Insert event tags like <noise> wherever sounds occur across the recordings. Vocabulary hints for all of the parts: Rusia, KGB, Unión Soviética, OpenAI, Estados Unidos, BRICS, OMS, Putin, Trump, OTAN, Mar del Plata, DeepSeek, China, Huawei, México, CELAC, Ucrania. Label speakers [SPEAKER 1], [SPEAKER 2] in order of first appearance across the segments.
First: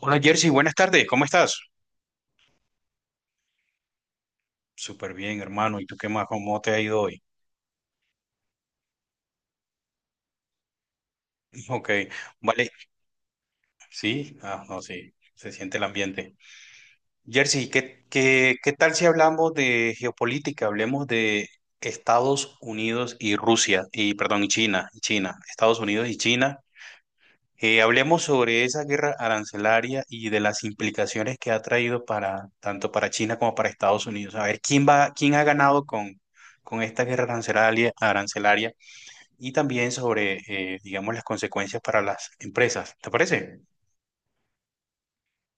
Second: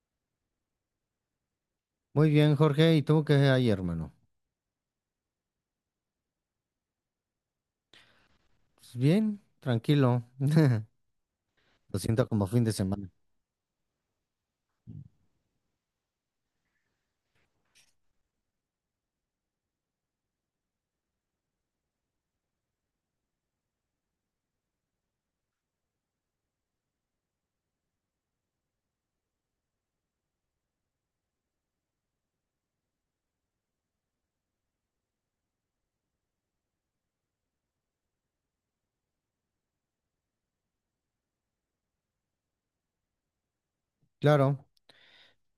[SPEAKER 1] Hola Jersey, buenas tardes, ¿cómo estás?
[SPEAKER 2] Muy bien, Jorge. ¿Y tú qué hay, hermano?
[SPEAKER 1] Súper bien, hermano. ¿Y tú qué más? ¿Cómo te ha ido hoy?
[SPEAKER 2] Pues bien, tranquilo.
[SPEAKER 1] <laughs> Ok,
[SPEAKER 2] Lo siento como fin
[SPEAKER 1] vale.
[SPEAKER 2] de semana.
[SPEAKER 1] Sí, no, sí, se siente el ambiente. Jersey, ¿ qué tal si hablamos de geopolítica? Hablemos de Estados Unidos y Rusia, y perdón, y China, Estados Unidos y China. Hablemos sobre esa guerra arancelaria y de las implicaciones que ha traído para tanto para China como para Estados Unidos. A ver, ¿ quién ha ganado con esta guerra arancelaria, arancelaria? Y también sobre, digamos, las consecuencias para las empresas. ¿Te parece?
[SPEAKER 2] Claro,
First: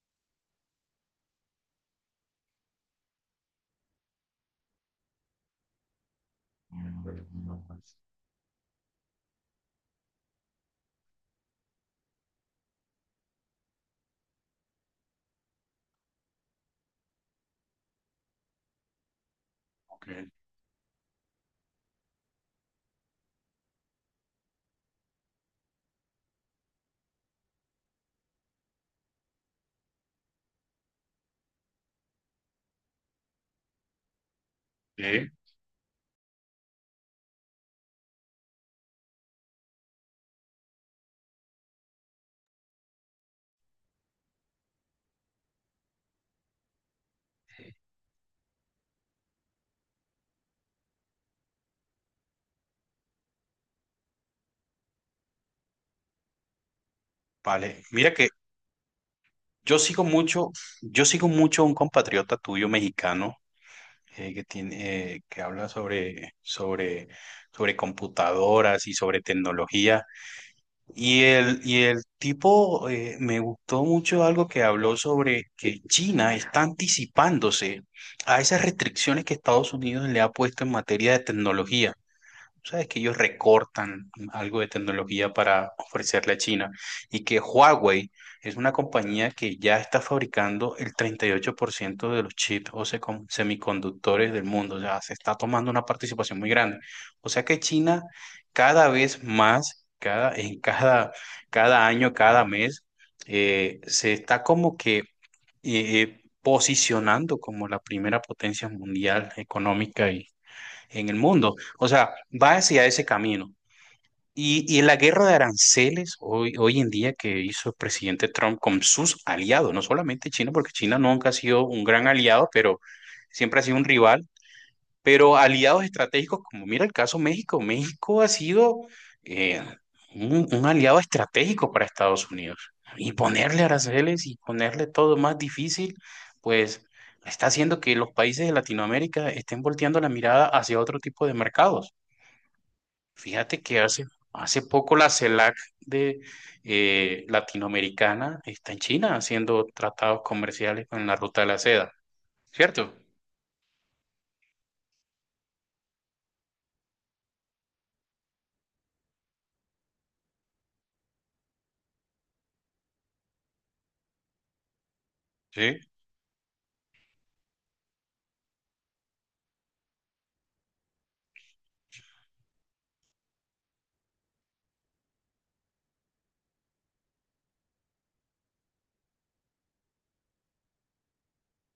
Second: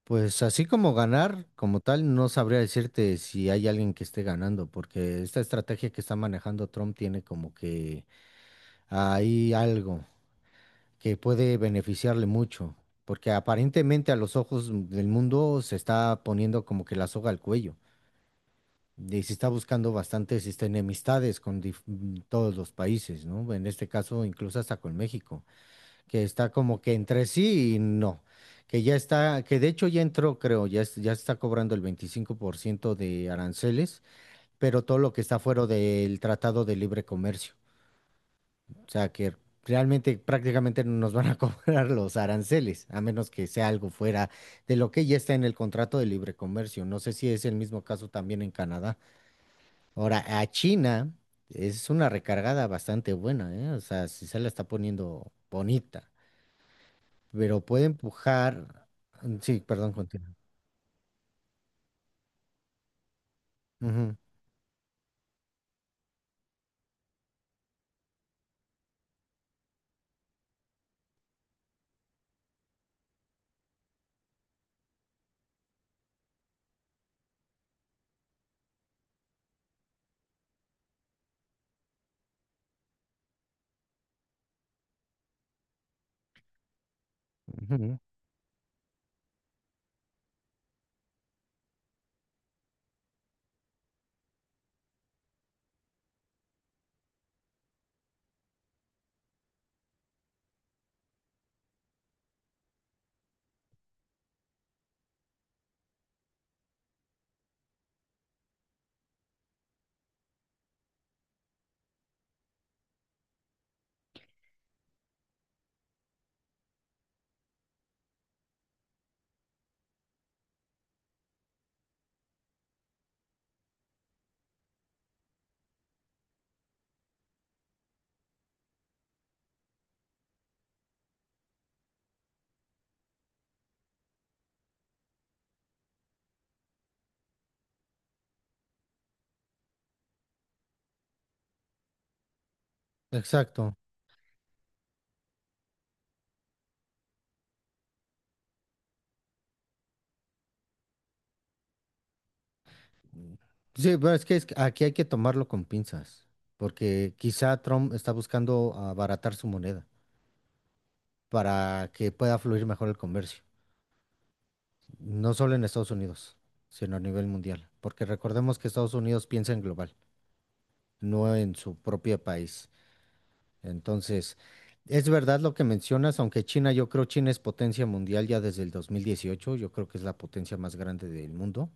[SPEAKER 2] pues así como ganar, como tal, no sabría decirte si hay alguien que esté ganando, porque esta estrategia que está manejando Trump tiene como que hay algo que puede beneficiarle mucho, porque aparentemente a los ojos del mundo se está poniendo como que la soga al cuello. Y se está buscando
[SPEAKER 1] Ok.
[SPEAKER 2] bastantes enemistades con todos los países, ¿no? En este caso, incluso hasta con México, que está como que entre sí y no, que ya está, que de hecho ya entró, creo, ya, ya está cobrando el 25% de aranceles, pero todo lo que
[SPEAKER 1] Sí.
[SPEAKER 2] está fuera del Tratado de Libre Comercio. O sea, que realmente prácticamente no nos van a <laughs> cobrar los aranceles, a menos que sea algo fuera de lo que ya está en el contrato de libre comercio. No sé si es el mismo caso también en Canadá. Ahora, a China es una recargada bastante buena, ¿eh? O sea, si se la está poniendo bonita, pero
[SPEAKER 1] Vale,
[SPEAKER 2] puede
[SPEAKER 1] mira que
[SPEAKER 2] empujar. Sí,
[SPEAKER 1] yo
[SPEAKER 2] perdón,
[SPEAKER 1] sigo
[SPEAKER 2] continúa.
[SPEAKER 1] mucho, yo sigo mucho a un compatriota tuyo mexicano
[SPEAKER 2] Ujú,
[SPEAKER 1] que tiene, que habla sobre computadoras y sobre tecnología. Y el tipo me gustó mucho algo que habló sobre que China está anticipándose a esas restricciones que Estados Unidos le ha puesto en materia de tecnología. Sabes que ellos recortan algo de tecnología para ofrecerle a China y que
[SPEAKER 2] ujú.
[SPEAKER 1] Huawei es una compañía que ya está fabricando el 38% de los chips o semiconductores del mundo, o sea, se está tomando una participación muy grande. O sea que China cada vez más, cada año, cada mes, se está como que posicionando como la primera potencia mundial económica y en el mundo. O sea, va hacia ese camino. Y la guerra de aranceles hoy, hoy en día que hizo el presidente Trump con sus aliados, no solamente China, porque China nunca ha sido un gran aliado, pero siempre ha sido un rival, pero aliados estratégicos, como mira el caso México, México ha sido eh, un aliado estratégico para Estados Unidos. Y ponerle aranceles y ponerle todo más difícil, pues está haciendo que los países de Latinoamérica estén volteando la mirada hacia otro tipo de mercados. Fíjate
[SPEAKER 2] Exacto.
[SPEAKER 1] que hace poco la CELAC de latinoamericana está en China haciendo tratados comerciales con la ruta de la seda, ¿cierto?
[SPEAKER 2] Sí, pero es que aquí hay que tomarlo con pinzas, porque quizá Trump está buscando abaratar su moneda para que pueda fluir mejor el comercio, no solo en
[SPEAKER 1] Sí,
[SPEAKER 2] Estados Unidos, sino a nivel mundial, porque recordemos que Estados Unidos piensa en global, no en su propio país. Entonces, es verdad lo que mencionas, aunque China, yo creo China es potencia mundial ya desde el 2018. Yo creo que es la potencia más grande del mundo.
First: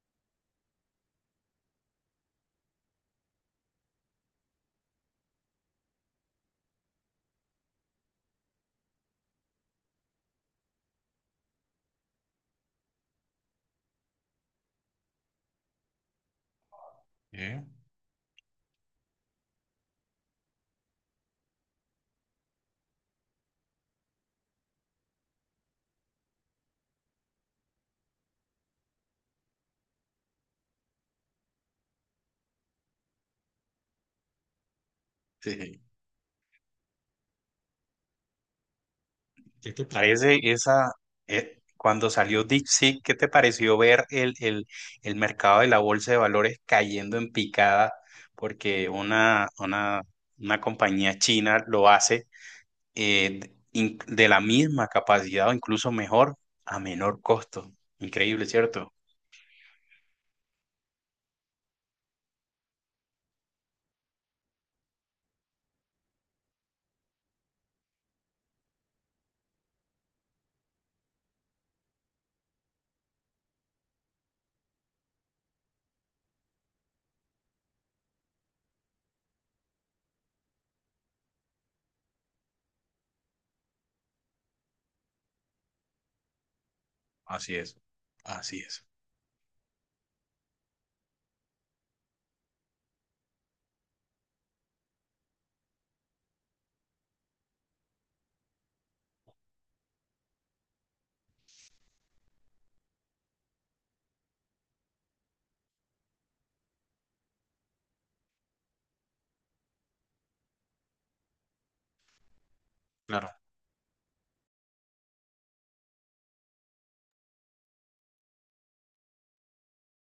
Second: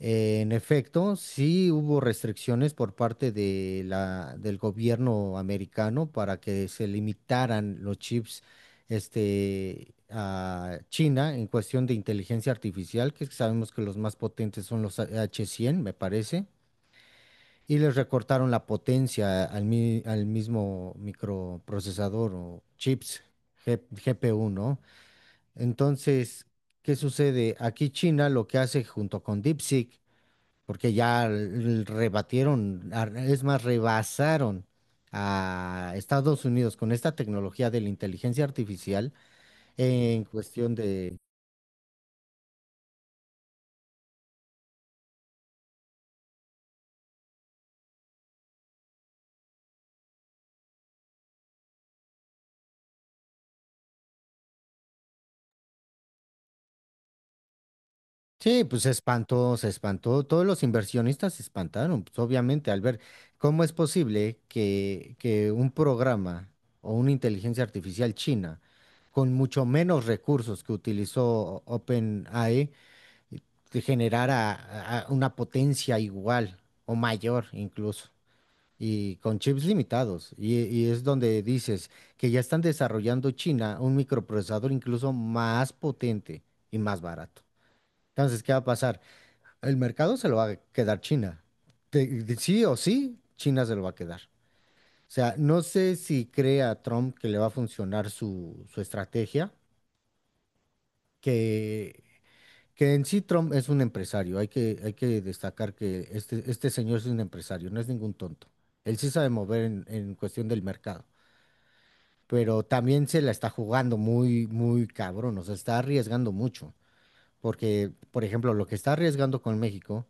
[SPEAKER 2] En efecto, sí hubo restricciones por parte de la, del gobierno americano para que se limitaran los chips a China en cuestión de inteligencia artificial, que sabemos que los más potentes son los H100, me parece.
[SPEAKER 1] sí.
[SPEAKER 2] Y les recortaron la potencia al, al mismo microprocesador o chips GPU, ¿no? Entonces, ¿qué sucede? Aquí China lo que hace junto con DeepSeek, porque ya rebatieron, es más, rebasaron
[SPEAKER 1] Sí.
[SPEAKER 2] a Estados Unidos con esta tecnología de la inteligencia artificial
[SPEAKER 1] ¿Qué te
[SPEAKER 2] en
[SPEAKER 1] parece
[SPEAKER 2] cuestión
[SPEAKER 1] esa,
[SPEAKER 2] de...
[SPEAKER 1] cuando salió DeepSeek, qué te pareció ver el mercado de la bolsa de valores cayendo en picada? Porque una compañía china lo hace de la misma capacidad o incluso mejor a menor costo. Increíble,
[SPEAKER 2] Sí, pues se
[SPEAKER 1] ¿cierto?
[SPEAKER 2] espantó, se espantó. Todos los inversionistas se espantaron, pues obviamente, al ver cómo es posible que un programa o una inteligencia artificial china, con mucho menos recursos que utilizó OpenAI, eh, te generara a una potencia igual o mayor incluso, y con chips limitados. Y es donde dices que ya están desarrollando China un microprocesador incluso más potente y más barato.
[SPEAKER 1] Así es,
[SPEAKER 2] Entonces, ¿qué va
[SPEAKER 1] así
[SPEAKER 2] a
[SPEAKER 1] es.
[SPEAKER 2] pasar? El mercado se lo va a quedar China. Sí o sí, China se lo va a quedar. O sea, no sé si cree a Trump que le va a funcionar su, su estrategia, que, que en sí Trump es un empresario. Hay que destacar que este señor es un empresario, no es ningún tonto. Él sí sabe mover en cuestión del mercado, pero también se
[SPEAKER 1] Claro,
[SPEAKER 2] la está jugando muy, muy cabrón. O sea, está arriesgando mucho. Porque, por ejemplo, lo que está arriesgando con México,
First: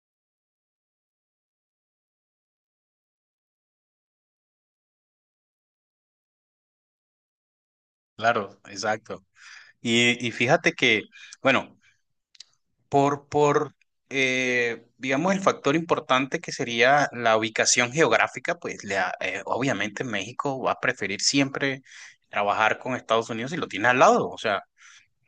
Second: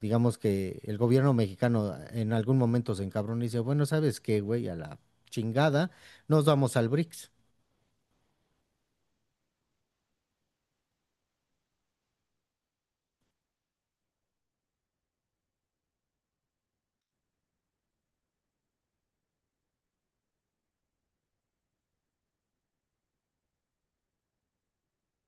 [SPEAKER 2] digamos que el gobierno mexicano en algún momento se encabrona y dice, bueno, ¿sabes qué, güey? A la chingada, nos vamos al BRICS.
[SPEAKER 1] claro, exacto. Y fíjate que, bueno, por digamos, el factor importante que sería la ubicación geográfica, pues obviamente México va a preferir siempre trabajar con Estados Unidos si lo tiene al lado. O sea,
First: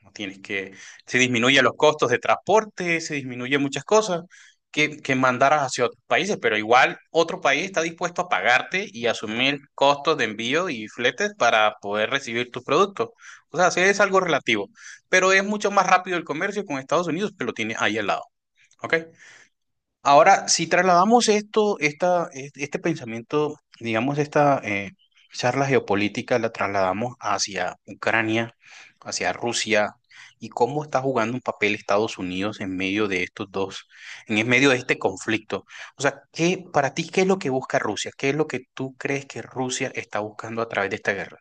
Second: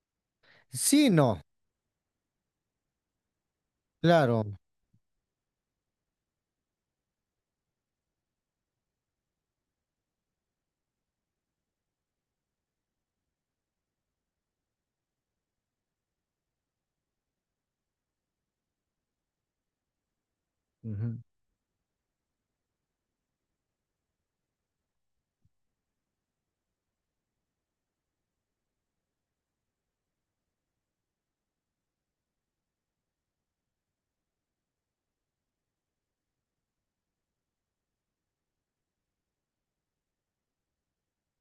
[SPEAKER 1] no tienes que,
[SPEAKER 2] Sí,
[SPEAKER 1] se
[SPEAKER 2] no,
[SPEAKER 1] disminuyen los costos de transporte, se disminuyen muchas cosas
[SPEAKER 2] claro.
[SPEAKER 1] que mandaras hacia otros países, pero igual otro país está dispuesto a pagarte y asumir costos de envío y fletes para poder recibir tus productos. O sea, sí es algo relativo, pero es mucho más rápido el comercio con Estados Unidos que lo tienes ahí al lado. ¿Ok? Ahora, si
[SPEAKER 2] Ujú.
[SPEAKER 1] trasladamos esto, este pensamiento, digamos, esta charla geopolítica, la trasladamos hacia Ucrania, hacia Rusia, y cómo está jugando un papel Estados Unidos en medio de estos dos, en el medio de este conflicto. O sea, ¿ para ti, ¿qué es lo que busca Rusia? ¿Qué es lo que tú crees que Rusia está buscando a través de esta guerra?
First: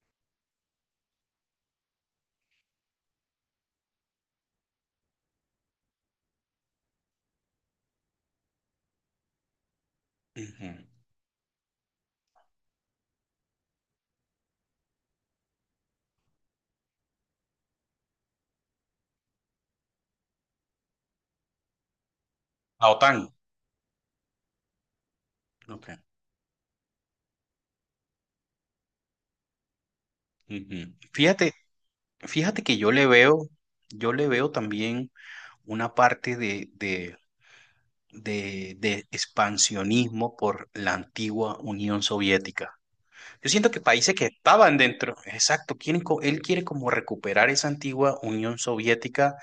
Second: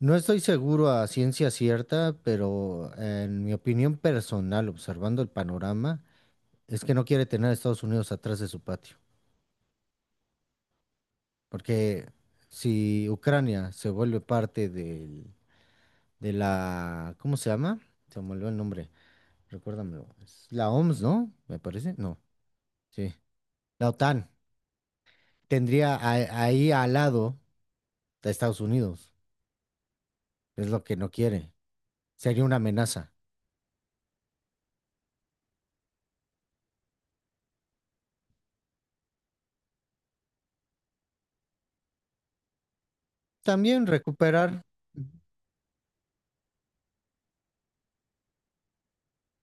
[SPEAKER 2] No estoy seguro a ciencia cierta, pero en mi opinión personal, observando el panorama, es que no quiere tener a Estados Unidos atrás de su patio.
[SPEAKER 1] Ujú.
[SPEAKER 2] Porque si Ucrania se vuelve de la, ¿cómo se llama? Se me olvidó el nombre. Recuérdamelo. Es la OMS, ¿no? Me parece. No,
[SPEAKER 1] La
[SPEAKER 2] sí.
[SPEAKER 1] OTAN.
[SPEAKER 2] La OTAN
[SPEAKER 1] Ok.
[SPEAKER 2] tendría ahí al lado de Estados Unidos. Es lo
[SPEAKER 1] Ujú.
[SPEAKER 2] que no quiere. Sería una
[SPEAKER 1] Fíjate que
[SPEAKER 2] amenaza.
[SPEAKER 1] yo le veo también una parte de expansionismo por la antigua Unión Soviética. Yo siento que
[SPEAKER 2] También
[SPEAKER 1] países que
[SPEAKER 2] recuperar.
[SPEAKER 1] estaban dentro, exacto, quieren él quiere como recuperar esa antigua Unión Soviética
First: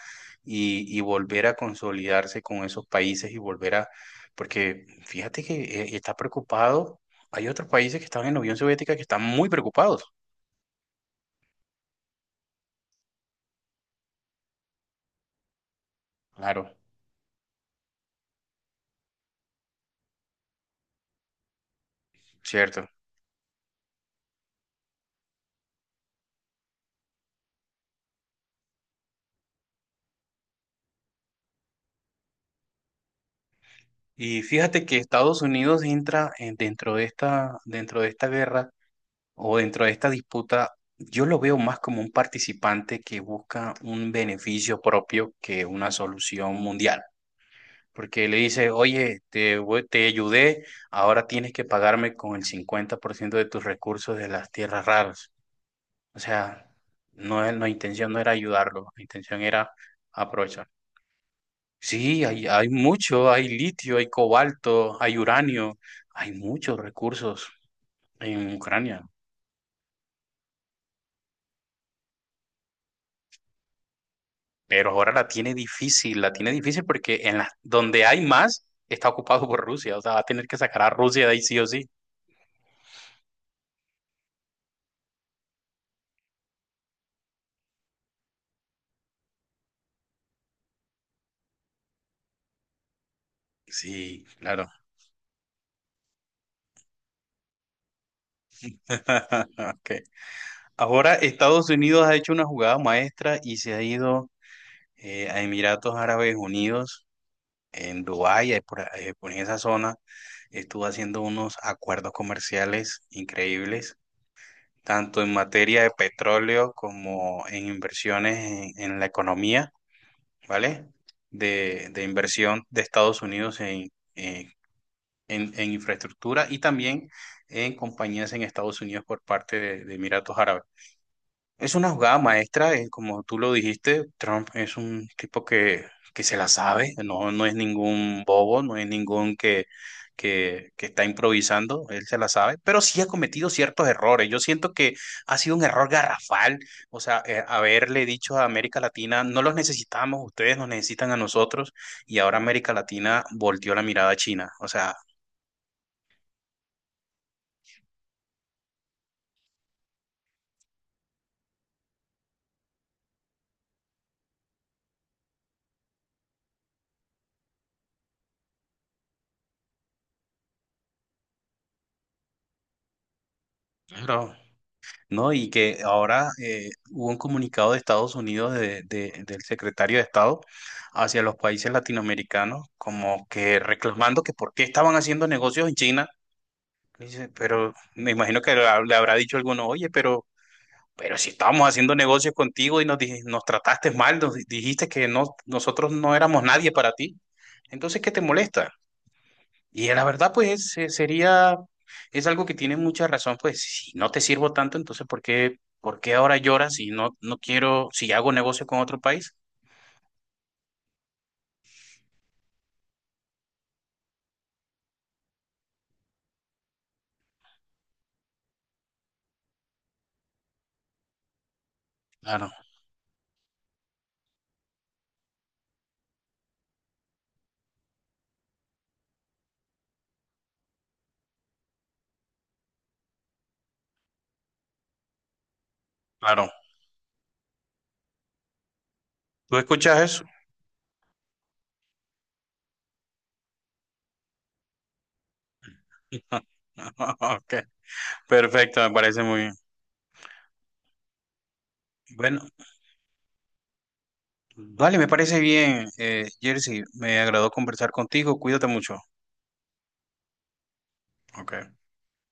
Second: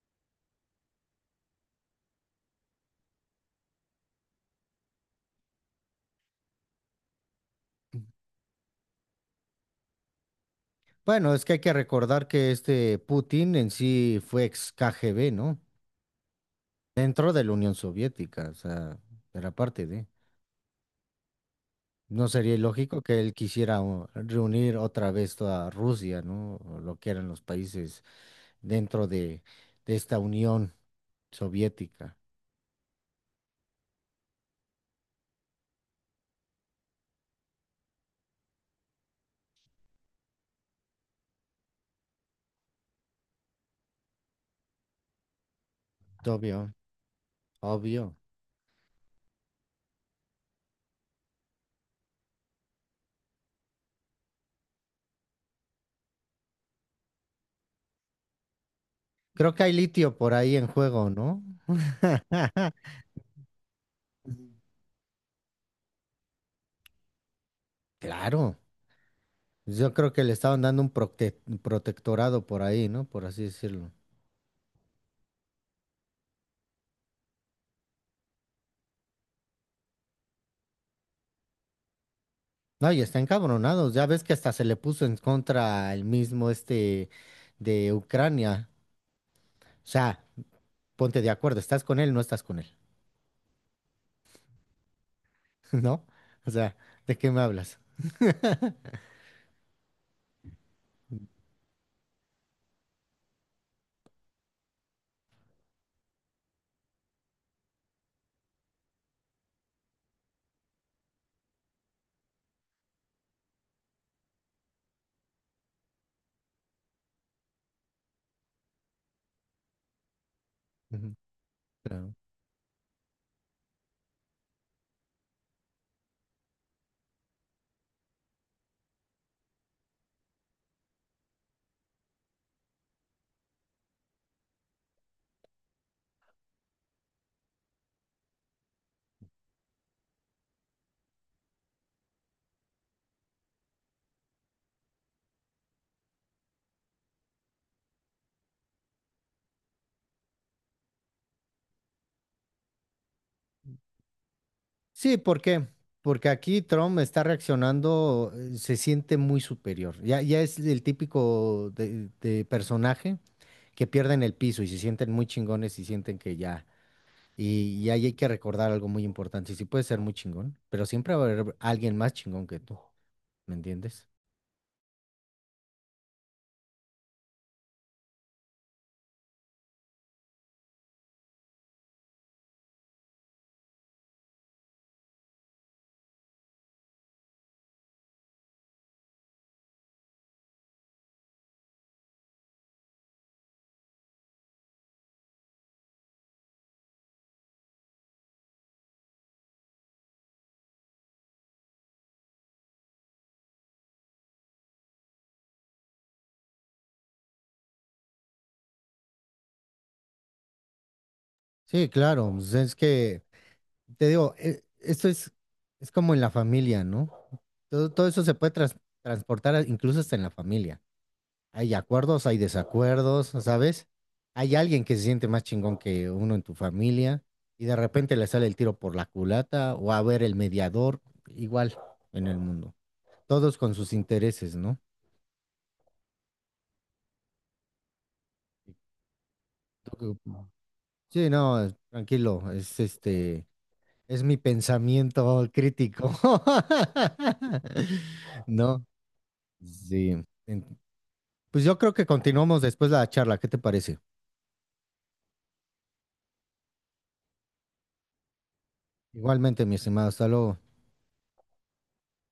[SPEAKER 1] y volver a consolidarse con esos países y volver a, porque fíjate que está preocupado, hay otros países que estaban en la Unión Soviética que están muy preocupados.
[SPEAKER 2] Bueno, es que hay que recordar que este Putin en sí fue ex KGB, ¿no?
[SPEAKER 1] Claro,
[SPEAKER 2] Dentro de la Unión Soviética, o sea, era parte de. No sería
[SPEAKER 1] cierto.
[SPEAKER 2] ilógico que él quisiera reunir otra vez toda Rusia, ¿no? O lo que eran los países dentro de esta unión soviética.
[SPEAKER 1] Y fíjate que Estados Unidos dentro de esta guerra o dentro de esta disputa, yo lo veo más como un participante que busca un beneficio propio que una solución
[SPEAKER 2] Obvio,
[SPEAKER 1] mundial.
[SPEAKER 2] obvio.
[SPEAKER 1] Porque le dice, oye, te ayudé, ahora tienes que pagarme con el 50% de tus recursos de las tierras raras. O sea, no, la intención no era ayudarlo, la intención
[SPEAKER 2] Creo que
[SPEAKER 1] era
[SPEAKER 2] hay litio por ahí en
[SPEAKER 1] aprovechar.
[SPEAKER 2] juego, ¿no?
[SPEAKER 1] Sí, hay
[SPEAKER 2] <laughs>
[SPEAKER 1] mucho, hay litio, hay cobalto, hay uranio, hay muchos recursos en
[SPEAKER 2] Claro.
[SPEAKER 1] Ucrania.
[SPEAKER 2] Yo creo que le estaban dando un protectorado por ahí, ¿no? Por así decirlo.
[SPEAKER 1] Pero ahora la tiene difícil porque en la, donde hay más está ocupado por Rusia, o sea, va a tener que sacar a Rusia de ahí sí o sí.
[SPEAKER 2] No, y está encabronado. Ya ves que hasta se le puso en contra el mismo este de Ucrania. O sea, ponte de acuerdo, ¿estás con él o no estás con él?
[SPEAKER 1] Sí, claro.
[SPEAKER 2] <laughs> ¿No? O sea, ¿de qué me hablas?
[SPEAKER 1] <laughs> Okay. Ahora Estados Unidos ha hecho una jugada maestra y se ha ido a Emiratos Árabes Unidos, en Dubái, ahí por esa zona, estuvo haciendo unos acuerdos comerciales increíbles, tanto en materia de petróleo como en inversiones en la economía. ¿Vale?
[SPEAKER 2] Ujú.
[SPEAKER 1] De
[SPEAKER 2] Claro.
[SPEAKER 1] inversión de Estados Unidos eh, en infraestructura y también en compañías en Estados Unidos por parte de Emiratos Árabes. Es una jugada maestra, como tú lo dijiste, Trump es un tipo que se la sabe, no, no es ningún bobo, no es ningún que, que está improvisando, él se la sabe, pero sí ha cometido ciertos errores. Yo siento que ha sido un error garrafal, o sea, haberle dicho a América Latina, no los necesitamos, ustedes nos necesitan a nosotros, y ahora América Latina volteó la mirada a China. O sea,
[SPEAKER 2] Sí, ¿por qué? Porque aquí Trump está reaccionando, se siente muy superior. Ya, ya es el típico de personaje que pierden el piso y se sienten muy chingones y sienten que ya. Y ahí hay que recordar algo muy importante. Sí, sí puedes ser muy chingón, pero siempre va a haber alguien más chingón que tú. ¿Me entiendes?
[SPEAKER 1] bro, no, y que ahora hubo un comunicado de Estados Unidos del secretario de Estado hacia los países latinoamericanos, como que reclamando que por qué estaban haciendo negocios en China. Dice, pero me imagino que le habrá dicho alguno, oye, pero si estábamos haciendo negocios contigo y nos trataste mal, dijiste que no, nosotros no éramos nadie para ti, entonces, ¿qué te molesta? Y la verdad, pues es algo que tiene mucha razón, pues si no te sirvo tanto, entonces ¿ por qué ahora lloras si no, no quiero, si hago negocio con otro país?
[SPEAKER 2] Sí, claro. Pues es que, te digo, esto es como en la familia, ¿no? Todo, todo eso se puede transportar incluso hasta en la familia. Hay acuerdos, hay
[SPEAKER 1] Claro,
[SPEAKER 2] desacuerdos, ¿sabes? Hay alguien que se siente más chingón que uno en tu familia y de repente le sale el tiro por la culata o a ver el mediador, igual en el mundo. Todos con sus intereses, ¿no?
[SPEAKER 1] claro. ¿Tú
[SPEAKER 2] ¿Tú
[SPEAKER 1] escuchas
[SPEAKER 2] qué
[SPEAKER 1] eso?
[SPEAKER 2] opinas? Sí, no, tranquilo, es es mi pensamiento crítico.
[SPEAKER 1] <laughs> Ok,
[SPEAKER 2] <laughs>
[SPEAKER 1] perfecto,
[SPEAKER 2] ¿No?
[SPEAKER 1] me parece muy bien.
[SPEAKER 2] Sí. En... Pues yo creo que
[SPEAKER 1] Bueno,
[SPEAKER 2] continuamos después la charla, ¿qué te parece?
[SPEAKER 1] vale, me parece bien, Jersey, me agradó conversar contigo, cuídate mucho.
[SPEAKER 2] Igualmente, mi estimado, hasta luego.
[SPEAKER 1] Ok.